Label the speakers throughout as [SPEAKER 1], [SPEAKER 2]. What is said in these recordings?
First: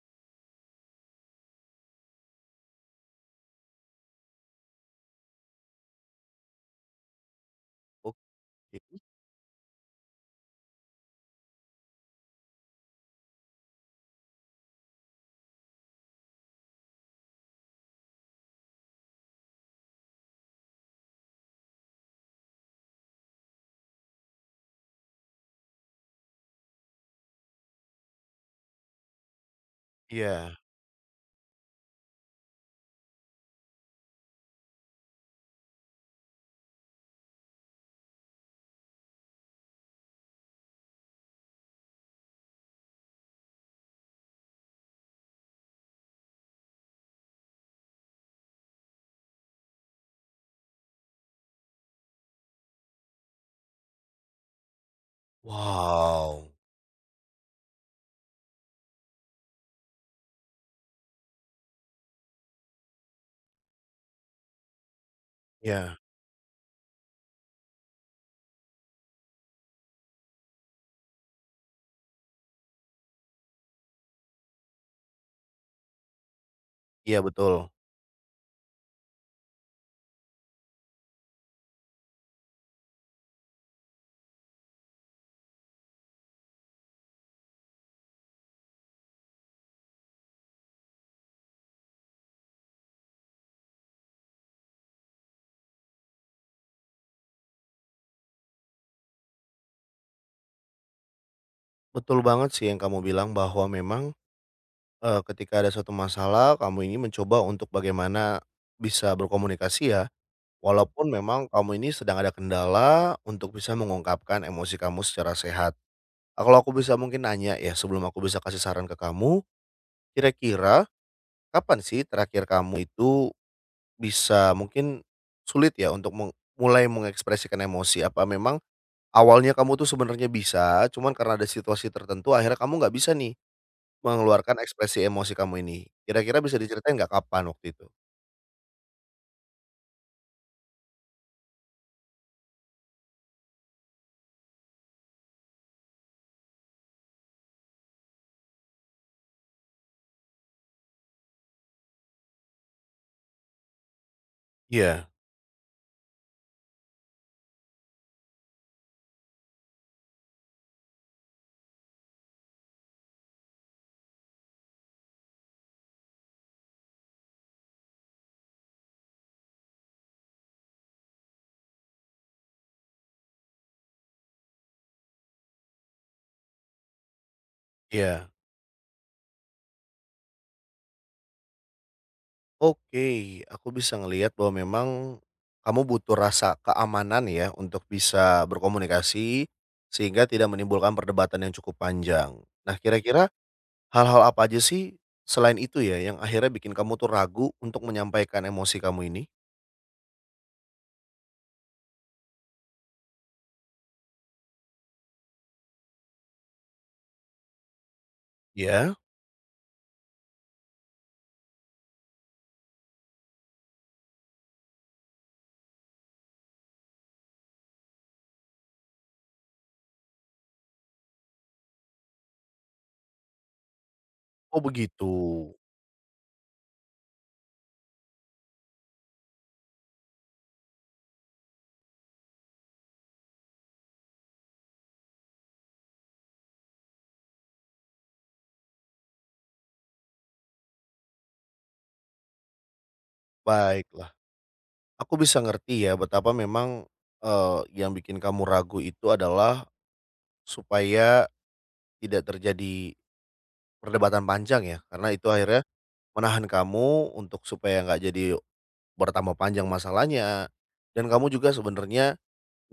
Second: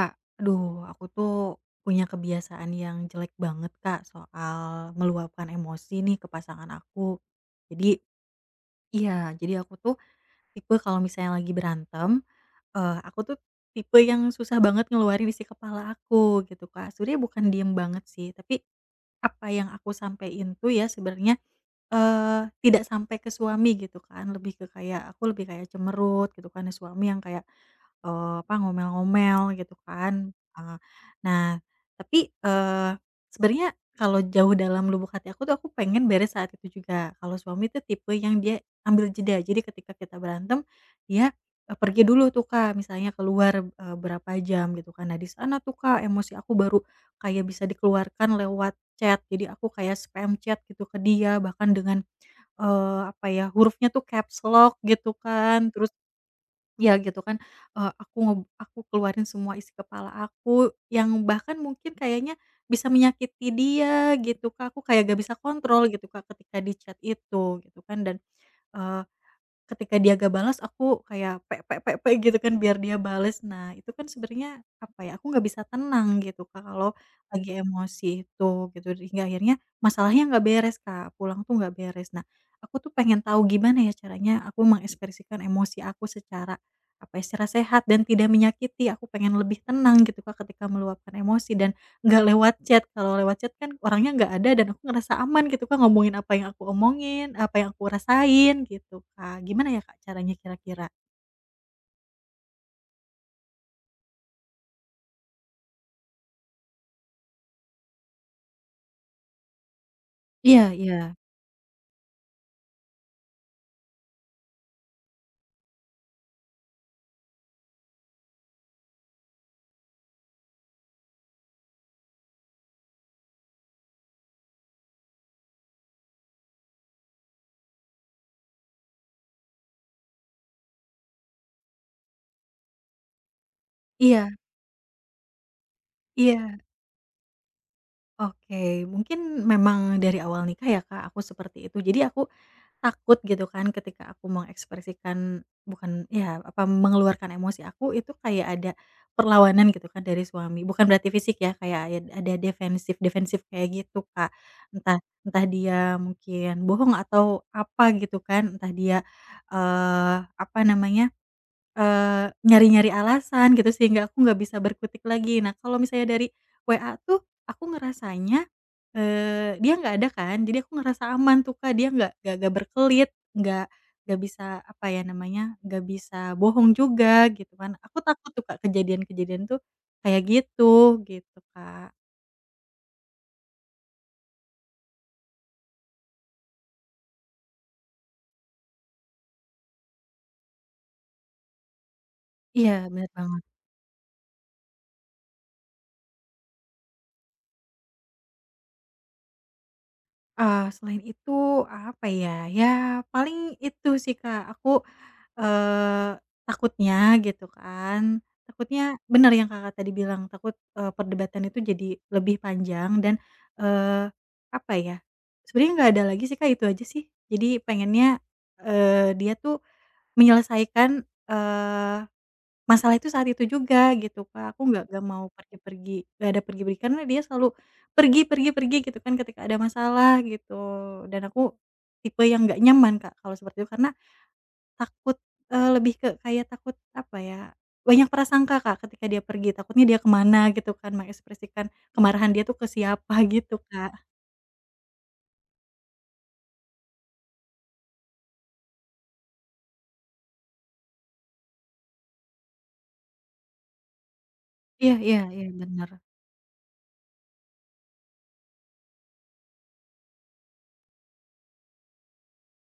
[SPEAKER 1] Kak, aduh aku tuh punya kebiasaan yang jelek banget Kak, soal meluapkan emosi nih ke pasangan aku. Jadi,
[SPEAKER 2] Oke,
[SPEAKER 1] iya, jadi aku tuh tipe kalau misalnya lagi berantem, aku tuh tipe yang susah banget ngeluarin isi kepala aku gitu Kak. Sebenarnya bukan diem banget sih, tapi apa yang aku sampein tuh ya sebenarnya tidak sampai ke suami gitu kan, lebih ke kayak aku lebih kayak cemerut gitu kan, ya suami yang kayak, apa, ngomel-ngomel gitu kan,
[SPEAKER 2] iya.
[SPEAKER 1] eee, nah tapi, sebenarnya kalau jauh dalam lubuk hati aku tuh aku pengen beres saat itu juga, kalau suami tuh tipe yang dia ambil jeda, jadi ketika kita berantem dia, pergi dulu tuh Kak, misalnya keluar, berapa jam gitu kan, nah di sana tuh Kak emosi aku baru kayak bisa dikeluarkan lewat chat, jadi aku kayak spam chat gitu ke dia, bahkan dengan, apa ya, hurufnya tuh caps lock gitu kan, terus
[SPEAKER 2] Wow.
[SPEAKER 1] ya gitu kan, eee, aku nge aku keluarin semua isi kepala aku, yang bahkan mungkin kayaknya bisa menyakiti dia gitu, Kak, aku kayak gak bisa kontrol
[SPEAKER 2] Iya
[SPEAKER 1] gitu, Kak, ketika di chat itu gitu kan dan, ketika dia nggak balas aku kayak pe pe pe pe gitu kan biar dia bales. Nah itu kan sebenarnya apa ya, aku nggak bisa tenang gitu Kak kalau
[SPEAKER 2] iya,
[SPEAKER 1] lagi
[SPEAKER 2] betul.
[SPEAKER 1] emosi itu gitu, hingga akhirnya masalahnya nggak beres Kak, pulang tuh nggak beres. Nah aku tuh pengen tahu gimana ya caranya aku mengekspresikan emosi aku secara apa ya, secara sehat dan tidak menyakiti. Aku pengen lebih tenang gitu Kak ketika meluapkan emosi dan nggak lewat chat, kalau lewat chat kan orangnya nggak ada dan aku ngerasa aman gitu, Kak, ngomongin apa yang aku omongin, apa yang aku rasain gitu, Kak. Gimana ya, Kak, caranya kira-kira?
[SPEAKER 2] Betul banget sih yang kamu bilang bahwa memang, ketika ada suatu masalah kamu ini mencoba untuk bagaimana bisa berkomunikasi ya,
[SPEAKER 1] Iya,
[SPEAKER 2] walaupun
[SPEAKER 1] iya.
[SPEAKER 2] memang kamu ini sedang ada kendala untuk bisa mengungkapkan emosi kamu secara sehat. Ah, kalau aku bisa mungkin nanya ya sebelum aku bisa kasih saran ke kamu, kira-kira kapan sih terakhir kamu itu bisa mungkin sulit ya untuk mulai mengekspresikan emosi? Apa memang awalnya kamu tuh sebenarnya bisa, cuman karena ada situasi tertentu akhirnya kamu nggak bisa nih
[SPEAKER 1] Iya,
[SPEAKER 2] mengeluarkan ekspresi emosi kamu ini. Kira-kira
[SPEAKER 1] iya,
[SPEAKER 2] bisa diceritain nggak kapan waktu itu?
[SPEAKER 1] oke. Mungkin memang dari awal nikah ya, Kak, aku seperti itu. Jadi aku takut gitu kan ketika aku mengekspresikan bukan ya apa, mengeluarkan emosi aku itu kayak ada perlawanan gitu kan dari suami. Bukan berarti fisik ya, kayak ada defensif defensif kayak gitu, Kak. Entah
[SPEAKER 2] Iya
[SPEAKER 1] entah dia mungkin bohong atau apa gitu kan, entah dia, apa namanya nyari-nyari alasan gitu sehingga aku nggak bisa berkutik lagi. Nah kalau misalnya dari WA tuh aku ngerasanya, dia nggak ada kan jadi aku ngerasa aman tuh Kak dia nggak berkelit, nggak bisa apa ya namanya, nggak bisa bohong juga gitu kan. Aku
[SPEAKER 2] iya.
[SPEAKER 1] takut tuh Kak kejadian-kejadian tuh kayak gitu, gitu Kak.
[SPEAKER 2] Oke, aku bisa ngelihat bahwa memang kamu butuh rasa keamanan ya untuk bisa berkomunikasi sehingga tidak menimbulkan perdebatan yang cukup panjang.
[SPEAKER 1] Iya
[SPEAKER 2] Nah,
[SPEAKER 1] bener
[SPEAKER 2] kira-kira
[SPEAKER 1] banget.
[SPEAKER 2] hal-hal apa aja sih selain itu ya yang akhirnya bikin kamu tuh ragu untuk menyampaikan emosi kamu ini?
[SPEAKER 1] Selain itu apa ya, ya paling itu sih Kak aku Eee, takutnya gitu kan,
[SPEAKER 2] Ya?
[SPEAKER 1] takutnya bener yang Kakak tadi bilang takut, perdebatan itu jadi lebih panjang dan, eee, apa ya, sebenernya nggak ada lagi sih Kak, itu aja sih. Jadi pengennya, dia tuh menyelesaikan, eee, masalah itu saat itu juga gitu Kak,
[SPEAKER 2] Oh,
[SPEAKER 1] aku nggak
[SPEAKER 2] begitu.
[SPEAKER 1] mau pergi-pergi, nggak ada pergi-pergi karena dia selalu pergi pergi pergi gitu kan ketika ada masalah gitu dan aku tipe yang nggak nyaman Kak, kalau seperti itu karena takut, lebih ke kayak takut apa ya, banyak prasangka Kak ketika dia pergi, takutnya dia ke mana gitu kan, mengekspresikan kemarahan dia tuh ke siapa gitu Kak.
[SPEAKER 2] Baiklah. Aku bisa ngerti ya betapa memang, yang bikin kamu ragu itu adalah supaya tidak terjadi perdebatan panjang ya,
[SPEAKER 1] Iya,
[SPEAKER 2] karena
[SPEAKER 1] iya,
[SPEAKER 2] itu
[SPEAKER 1] iya,
[SPEAKER 2] akhirnya
[SPEAKER 1] bener.
[SPEAKER 2] menahan kamu untuk supaya nggak jadi bertambah panjang masalahnya, dan kamu juga sebenarnya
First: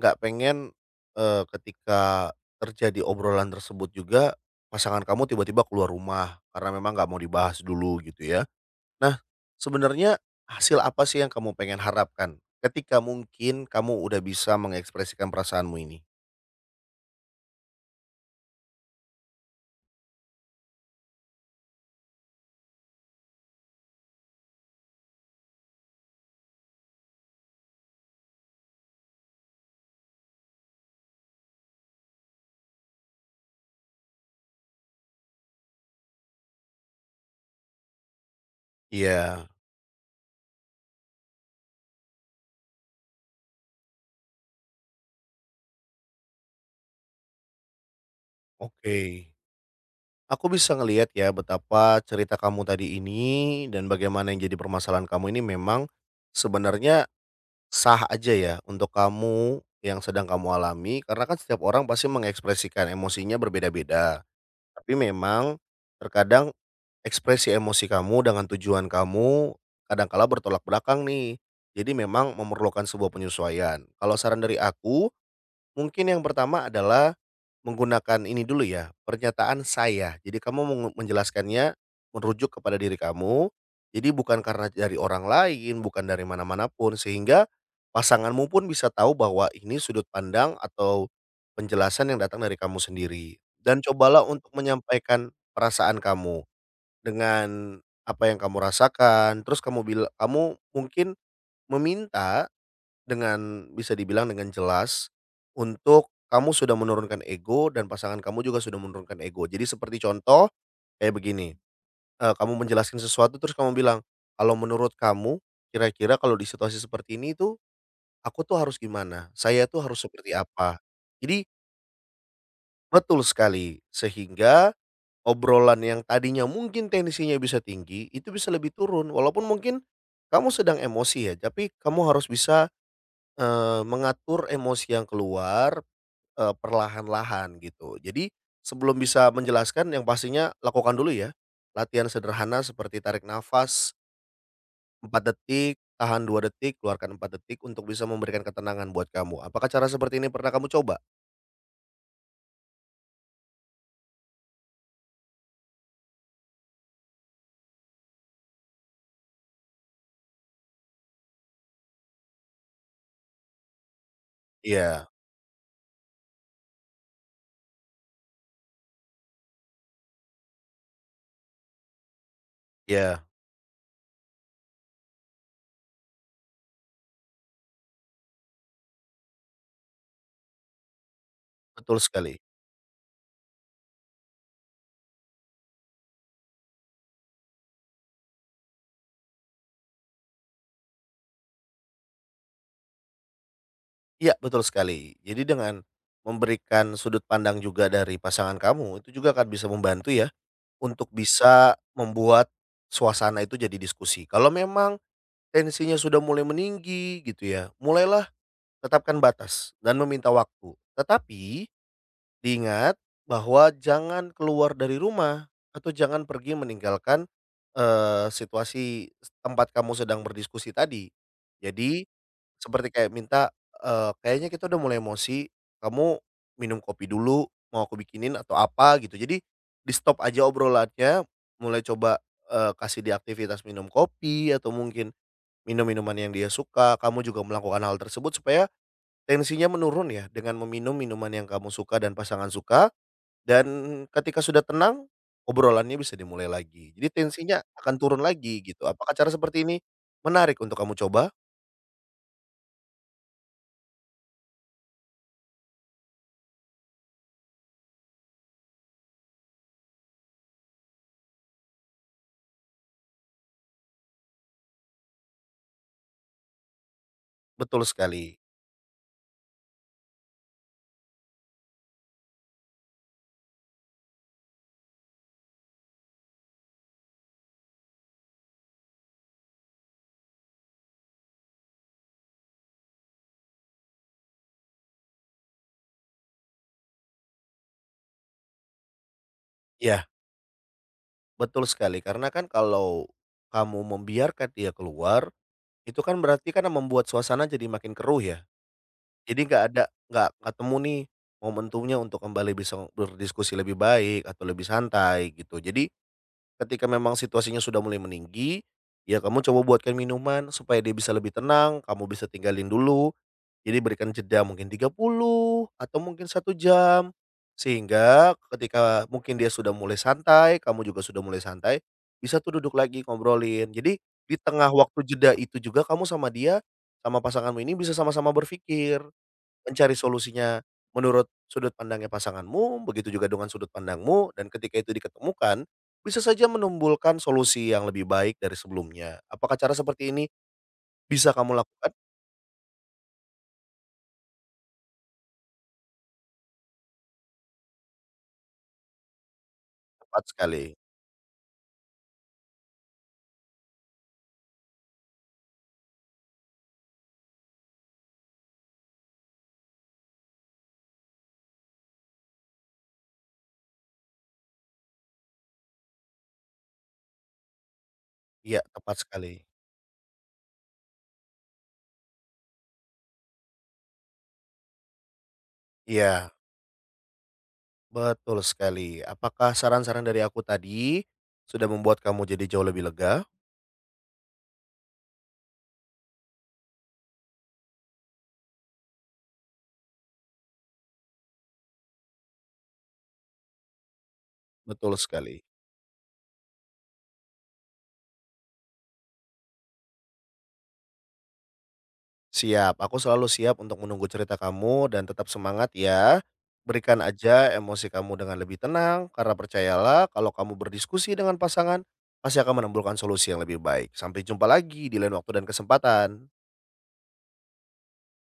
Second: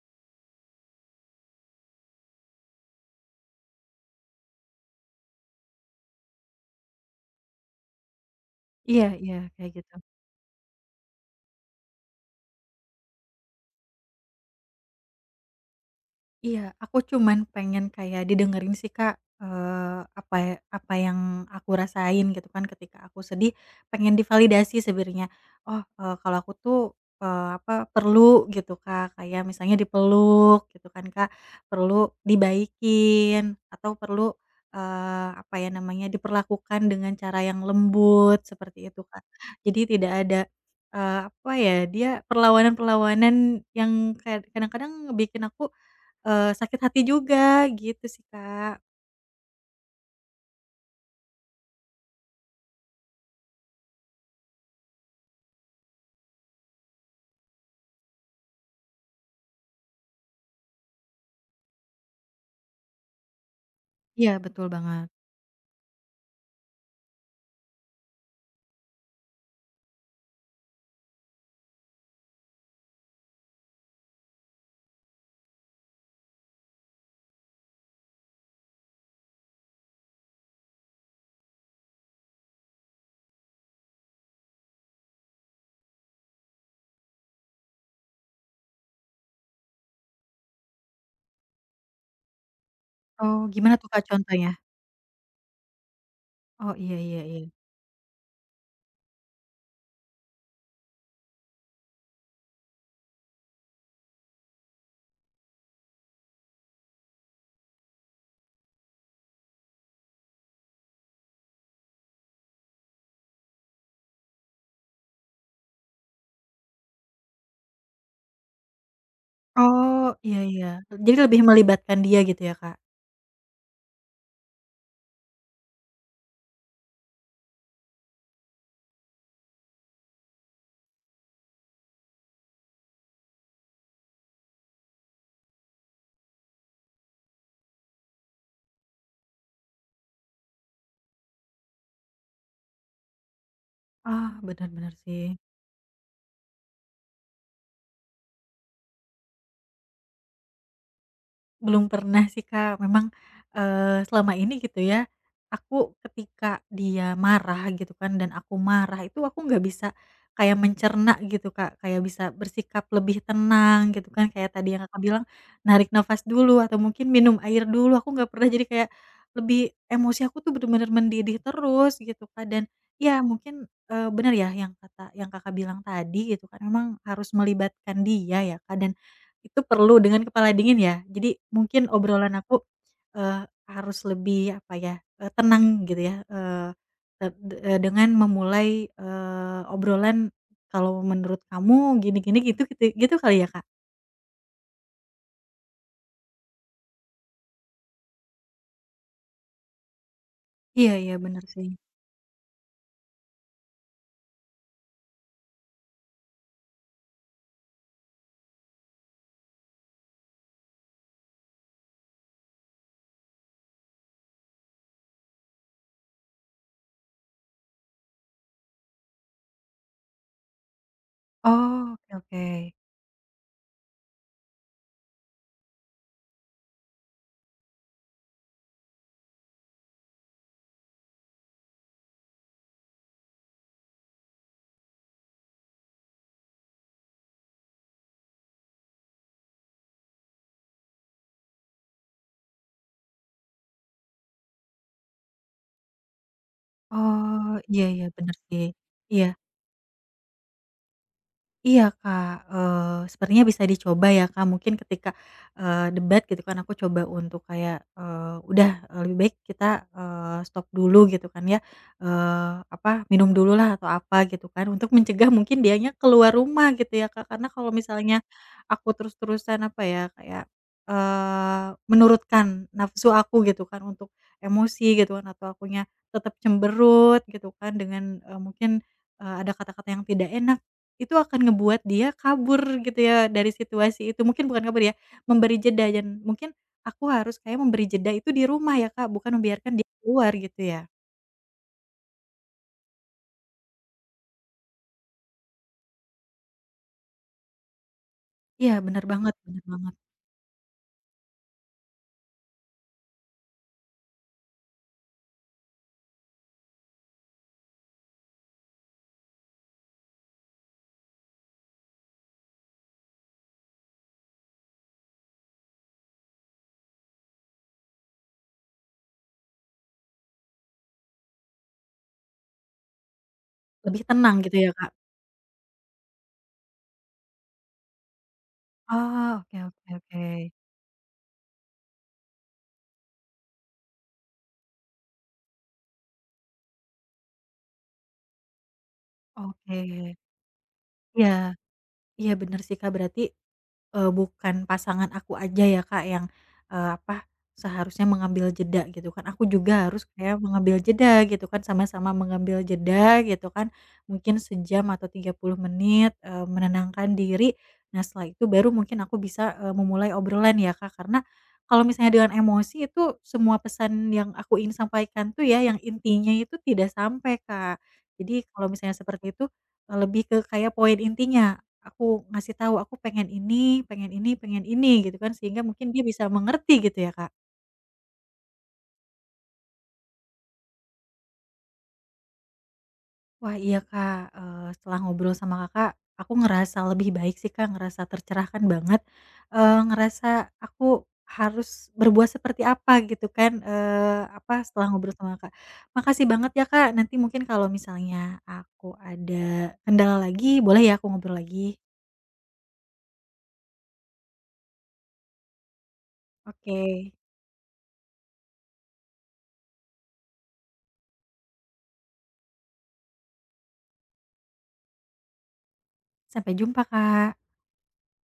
[SPEAKER 2] nggak pengen, ketika terjadi obrolan tersebut juga pasangan kamu tiba-tiba keluar rumah karena memang nggak mau dibahas dulu gitu ya.
[SPEAKER 1] Iya,
[SPEAKER 2] Nah,
[SPEAKER 1] iya, kayak gitu.
[SPEAKER 2] sebenarnya hasil apa sih yang kamu pengen harapkan ketika mungkin kamu udah bisa mengekspresikan perasaanmu ini?
[SPEAKER 1] Iya, aku cuman pengen kayak didengerin sih, Kak, apa ya apa yang aku rasain gitu kan ketika aku sedih, pengen divalidasi sebenarnya. Oh, kalau aku tuh, apa, perlu gitu, Kak, kayak misalnya dipeluk gitu kan, Kak, perlu dibaikin atau perlu, apa ya namanya, diperlakukan dengan cara yang lembut seperti itu, Kak.
[SPEAKER 2] Iya,
[SPEAKER 1] Jadi tidak ada, apa ya, dia perlawanan-perlawanan yang kadang-kadang bikin aku sakit hati juga, gitu sih, Kak.
[SPEAKER 2] oke. Aku bisa ngelihat ya betapa cerita kamu tadi ini dan bagaimana yang jadi permasalahan kamu ini memang sebenarnya sah aja ya untuk kamu yang sedang kamu alami karena kan setiap orang pasti mengekspresikan emosinya berbeda-beda.
[SPEAKER 1] Iya, betul
[SPEAKER 2] Tapi
[SPEAKER 1] banget.
[SPEAKER 2] memang terkadang ekspresi emosi kamu dengan tujuan kamu kadangkala bertolak belakang nih. Jadi memang memerlukan sebuah penyesuaian. Kalau saran dari aku, mungkin yang pertama adalah menggunakan ini dulu ya, pernyataan saya. Jadi kamu menjelaskannya merujuk kepada diri kamu. Jadi bukan karena dari orang lain, bukan dari mana-mana pun sehingga pasanganmu pun bisa tahu bahwa ini sudut pandang atau penjelasan yang datang dari kamu sendiri.
[SPEAKER 1] Oh, gimana
[SPEAKER 2] Dan
[SPEAKER 1] tuh, Kak,
[SPEAKER 2] cobalah
[SPEAKER 1] contohnya?
[SPEAKER 2] untuk menyampaikan perasaan kamu.
[SPEAKER 1] Oh, iya, iya, iya.
[SPEAKER 2] Dengan apa yang kamu rasakan, terus kamu bilang kamu mungkin meminta dengan bisa dibilang dengan jelas untuk kamu sudah menurunkan ego dan pasangan kamu juga sudah menurunkan ego. Jadi seperti contoh kayak begini, kamu menjelaskan sesuatu terus kamu bilang, "Kalau menurut kamu kira-kira kalau di situasi seperti ini tuh aku tuh harus gimana? Saya tuh harus
[SPEAKER 1] Oh,
[SPEAKER 2] seperti
[SPEAKER 1] iya, iya.
[SPEAKER 2] apa?"
[SPEAKER 1] Jadi lebih
[SPEAKER 2] Jadi
[SPEAKER 1] melibatkan dia gitu ya, Kak?
[SPEAKER 2] betul sekali, sehingga obrolan yang tadinya mungkin tensinya bisa tinggi, itu bisa lebih turun walaupun mungkin kamu sedang emosi ya, tapi kamu harus bisa, mengatur emosi yang keluar, perlahan-lahan gitu. Jadi sebelum bisa menjelaskan yang pastinya lakukan dulu ya, latihan sederhana seperti tarik nafas
[SPEAKER 1] Ah, bener bener
[SPEAKER 2] 4
[SPEAKER 1] sih.
[SPEAKER 2] detik, tahan 2 detik, keluarkan 4 detik untuk bisa memberikan ketenangan buat kamu. Apakah cara seperti ini pernah kamu coba?
[SPEAKER 1] Belum pernah sih, Kak. Memang, selama ini gitu ya, aku ketika dia marah gitu kan dan aku marah itu aku nggak bisa kayak mencerna gitu, Kak, kayak bisa bersikap lebih tenang gitu kan, kayak tadi yang Kakak
[SPEAKER 2] Iya
[SPEAKER 1] bilang, narik nafas dulu atau mungkin minum air dulu, aku nggak pernah. Jadi kayak lebih emosi aku tuh bener-bener mendidih terus gitu, Kak, dan ya
[SPEAKER 2] iya,
[SPEAKER 1] mungkin, bener ya yang kata yang Kakak bilang tadi gitu kan, memang harus melibatkan dia ya, Kak, dan itu perlu dengan kepala dingin ya. Jadi mungkin
[SPEAKER 2] betul
[SPEAKER 1] obrolan
[SPEAKER 2] sekali.
[SPEAKER 1] aku, eee, harus lebih apa ya, tenang gitu ya, dengan memulai, obrolan, "Kalau menurut kamu gini gini," gitu gitu gitu kali ya, Kak?
[SPEAKER 2] Iya, betul sekali. Jadi dengan memberikan sudut pandang juga dari pasangan kamu, itu juga akan bisa membantu ya,
[SPEAKER 1] Iya,
[SPEAKER 2] untuk
[SPEAKER 1] iya, benar sih.
[SPEAKER 2] bisa membuat suasana itu jadi diskusi. Kalau memang tensinya sudah mulai meninggi gitu ya, mulailah tetapkan batas dan meminta waktu. Tetapi diingat bahwa jangan keluar dari rumah atau jangan pergi meninggalkan eh, situasi tempat kamu sedang berdiskusi tadi.
[SPEAKER 1] Oh,
[SPEAKER 2] Jadi
[SPEAKER 1] oke, oke. Mhm.
[SPEAKER 2] seperti kayak minta, "Kayaknya kita udah mulai emosi, kamu minum kopi dulu, mau aku bikinin atau apa," gitu. Jadi di-stop aja obrolannya, mulai coba, kasih dia aktivitas minum kopi atau mungkin minum minuman yang dia suka, kamu juga melakukan hal tersebut supaya tensinya menurun ya dengan meminum minuman yang kamu suka dan pasangan suka, dan ketika sudah tenang, obrolannya bisa dimulai lagi. Jadi
[SPEAKER 1] Oh,
[SPEAKER 2] tensinya
[SPEAKER 1] iya,
[SPEAKER 2] akan
[SPEAKER 1] iya,
[SPEAKER 2] turun
[SPEAKER 1] benar
[SPEAKER 2] lagi
[SPEAKER 1] sih.
[SPEAKER 2] gitu. Apakah
[SPEAKER 1] Iya.
[SPEAKER 2] cara seperti ini menarik untuk kamu coba?
[SPEAKER 1] Iya Kak, sepertinya bisa dicoba ya Kak, mungkin ketika, debat gitu kan aku coba untuk kayak, udah, lebih baik kita, stop dulu gitu kan ya, apa, minum dululah atau apa gitu kan untuk mencegah mungkin dianya keluar rumah gitu ya Kak, karena kalau
[SPEAKER 2] Betul
[SPEAKER 1] misalnya
[SPEAKER 2] sekali.
[SPEAKER 1] aku terus-terusan apa ya, kayak, menurutkan nafsu aku gitu kan untuk emosi gitu kan atau akunya tetap cemberut gitu kan dengan, mungkin, ada kata-kata yang tidak enak itu akan ngebuat dia kabur gitu ya dari situasi itu, mungkin bukan kabur ya, memberi jeda dan mungkin aku harus kayak memberi jeda itu di rumah ya, Kak, bukan membiarkan dia
[SPEAKER 2] Iya.
[SPEAKER 1] keluar gitu ya?
[SPEAKER 2] Betul sekali, karena kan kalau kamu membiarkan dia keluar, itu kan berarti kan membuat suasana jadi makin keruh ya.
[SPEAKER 1] Iya
[SPEAKER 2] Jadi
[SPEAKER 1] bener banget,
[SPEAKER 2] nggak ketemu nih momentumnya untuk kembali bisa berdiskusi lebih baik atau lebih santai gitu. Jadi ketika memang situasinya sudah mulai meninggi, ya kamu coba buatkan minuman supaya dia bisa lebih tenang, kamu bisa tinggalin dulu jadi berikan jeda mungkin 30 atau mungkin 1 jam, sehingga ketika mungkin dia sudah mulai santai, kamu juga sudah mulai santai, bisa tuh duduk lagi ngobrolin. Jadi
[SPEAKER 1] lebih tenang
[SPEAKER 2] di
[SPEAKER 1] gitu
[SPEAKER 2] tengah
[SPEAKER 1] ya, Kak?
[SPEAKER 2] waktu jeda itu juga kamu sama dia, sama pasanganmu ini bisa sama-sama berpikir,
[SPEAKER 1] Oh, oke, oke,
[SPEAKER 2] mencari
[SPEAKER 1] oke.
[SPEAKER 2] solusinya menurut sudut pandangnya pasanganmu, begitu juga dengan sudut pandangmu, dan ketika itu diketemukan, bisa saja menimbulkan solusi yang lebih baik dari sebelumnya. Apakah cara
[SPEAKER 1] Oke.
[SPEAKER 2] seperti ini bisa
[SPEAKER 1] Iya,
[SPEAKER 2] kamu lakukan?
[SPEAKER 1] iya bener sih, Kak, berarti bukan pasangan aku aja ya Kak yang, apa, seharusnya mengambil jeda gitu kan, aku juga harus
[SPEAKER 2] Tepat
[SPEAKER 1] kayak
[SPEAKER 2] sekali.
[SPEAKER 1] mengambil jeda gitu kan, sama-sama mengambil jeda gitu kan, mungkin sejam atau 30 menit, menenangkan diri. Nah setelah itu baru mungkin aku bisa, memulai obrolan ya Kak, karena kalau misalnya dengan emosi itu semua pesan yang aku ingin sampaikan tuh ya, yang intinya itu tidak sampai Kak. Jadi
[SPEAKER 2] Iya,
[SPEAKER 1] kalau
[SPEAKER 2] tepat
[SPEAKER 1] misalnya
[SPEAKER 2] sekali.
[SPEAKER 1] seperti itu, lebih ke kayak poin intinya aku ngasih tahu, "Aku pengen ini pengen ini pengen ini," gitu kan, sehingga mungkin dia bisa
[SPEAKER 2] Iya,
[SPEAKER 1] mengerti gitu ya, Kak.
[SPEAKER 2] betul sekali. Apakah saran-saran dari aku tadi sudah membuat kamu jadi jauh lebih lega?
[SPEAKER 1] Wah iya, Kak, setelah ngobrol sama Kakak, aku ngerasa lebih baik sih, Kak, ngerasa tercerahkan banget, ngerasa aku harus berbuat seperti apa gitu kan, apa, setelah
[SPEAKER 2] Betul
[SPEAKER 1] ngobrol
[SPEAKER 2] sekali.
[SPEAKER 1] sama Kakak. Makasih banget ya, Kak, nanti mungkin kalau misalnya aku ada kendala lagi, boleh ya aku ngobrol lagi?
[SPEAKER 2] Siap, aku selalu siap untuk menunggu cerita kamu dan tetap semangat ya.
[SPEAKER 1] Oke,
[SPEAKER 2] Berikan aja emosi kamu dengan lebih tenang, karena percayalah kalau kamu berdiskusi dengan pasangan, pasti akan menimbulkan solusi yang lebih baik. Sampai jumpa lagi di lain waktu dan kesempatan.
[SPEAKER 1] sampai jumpa, Kak.